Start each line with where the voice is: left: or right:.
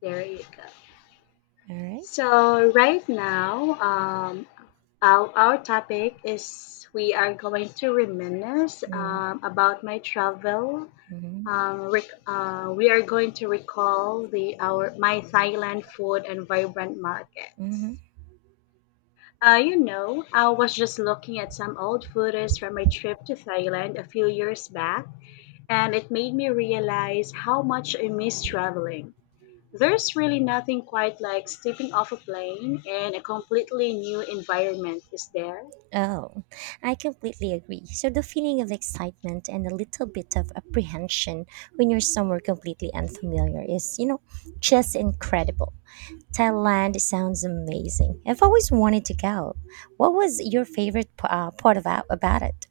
left: There you go.
right: All right.
left: So right now, our topic is we are going to reminisce about my travel.
right: Mm-hmm.
left: We are going to recall the our my Thailand food and vibrant markets.
right: Mm-hmm.
left: I was just looking at some old photos from my trip to Thailand a few years back, and it made me realize how much I miss traveling. There's really nothing quite like stepping off a plane in a completely new environment, is there?
right: Oh, I completely agree. So, the feeling of excitement and a little bit of apprehension when you're somewhere completely unfamiliar is, just incredible. Thailand sounds amazing. I've always wanted to go. What was your favorite part about it?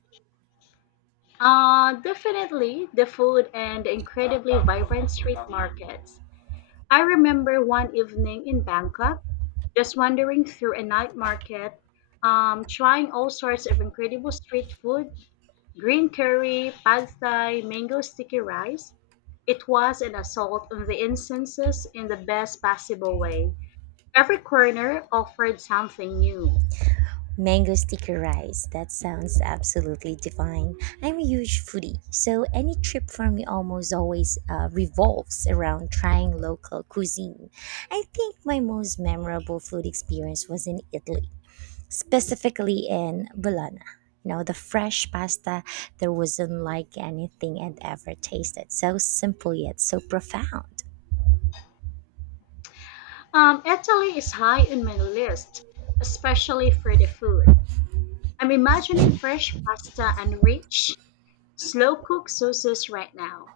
left: Definitely the food and the incredibly vibrant street markets. I remember one evening in Bangkok, just wandering through a night market, trying all sorts of incredible street food: green curry, pad thai, mango sticky rice. It was an assault on the incenses in the best possible way. Every corner offered something new.
right: Mango sticky rice. That sounds absolutely divine. I'm a huge foodie, so any trip for me almost always revolves around trying local cuisine. I think my most memorable food experience was in Italy, specifically in Bologna. You know, the fresh pasta there wasn't like anything I'd ever tasted. So simple yet so profound.
left: Italy is high on my list, especially for the food. I'm imagining fresh pasta and rich, slow cooked sauces right now.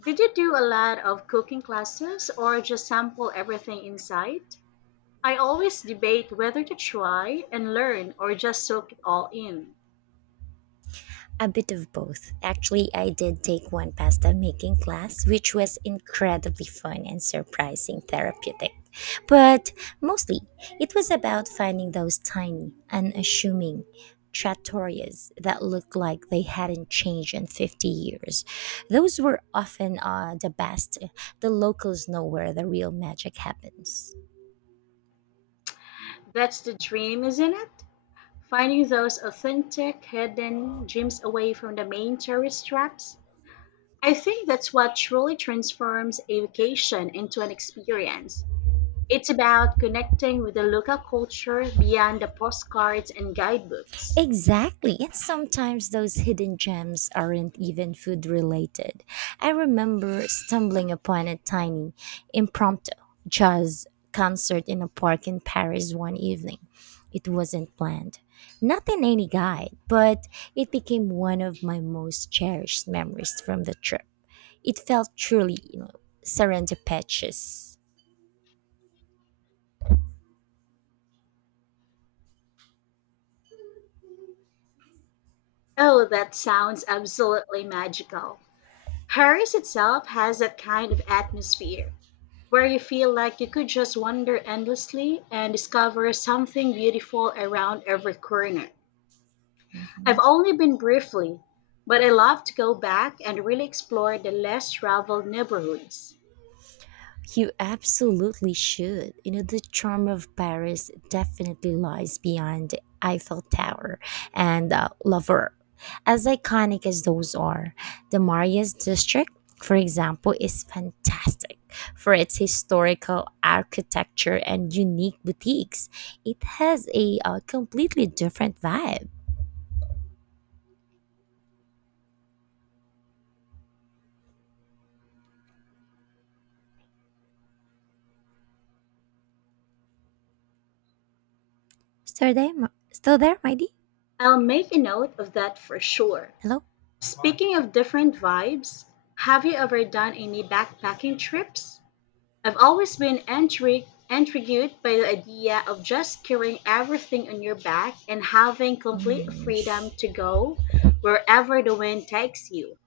left: Did you do a lot of cooking classes or just sample everything in sight? I always debate whether to try and learn or just soak it all in.
right: A bit of both. Actually, I did take one pasta making class, which was incredibly fun and surprising therapeutic. But mostly, it was about finding those tiny, unassuming trattorias that looked like they hadn't changed in 50 years. Those were often the best. The locals know where the real magic happens.
left: That's the dream, isn't it? Finding those authentic, hidden gems away from the main tourist traps. I think that's what truly transforms a vacation into an experience. It's about connecting with the local culture beyond the postcards and guidebooks.
right: Exactly. And sometimes those hidden gems aren't even food related. I remember stumbling upon a tiny impromptu jazz concert in a park in Paris one evening. It wasn't planned. Not in any guide, but it became one of my most cherished memories from the trip. It felt truly, serendipitous.
left: Oh, that sounds absolutely magical. Paris itself has that kind of atmosphere where you feel like you could just wander endlessly and discover something beautiful around every corner. I've only been briefly, but I love to go back and really explore the less traveled neighborhoods.
right: You absolutely should. You know, the charm of Paris definitely lies beyond the Eiffel Tower and Louvre. As iconic as those are, the Marius district, for example, is fantastic for its historical architecture and unique boutiques. It has a completely different vibe. Still there, still there, Mighty?
left: I'll make a note of that for sure.
right: Hello?
left: Speaking of different vibes, have you ever done any backpacking trips? I've always been intrigued by the idea of just carrying everything on your back and having complete
right: Mm,
left: freedom
right: sh-
left: to go wherever the wind takes you.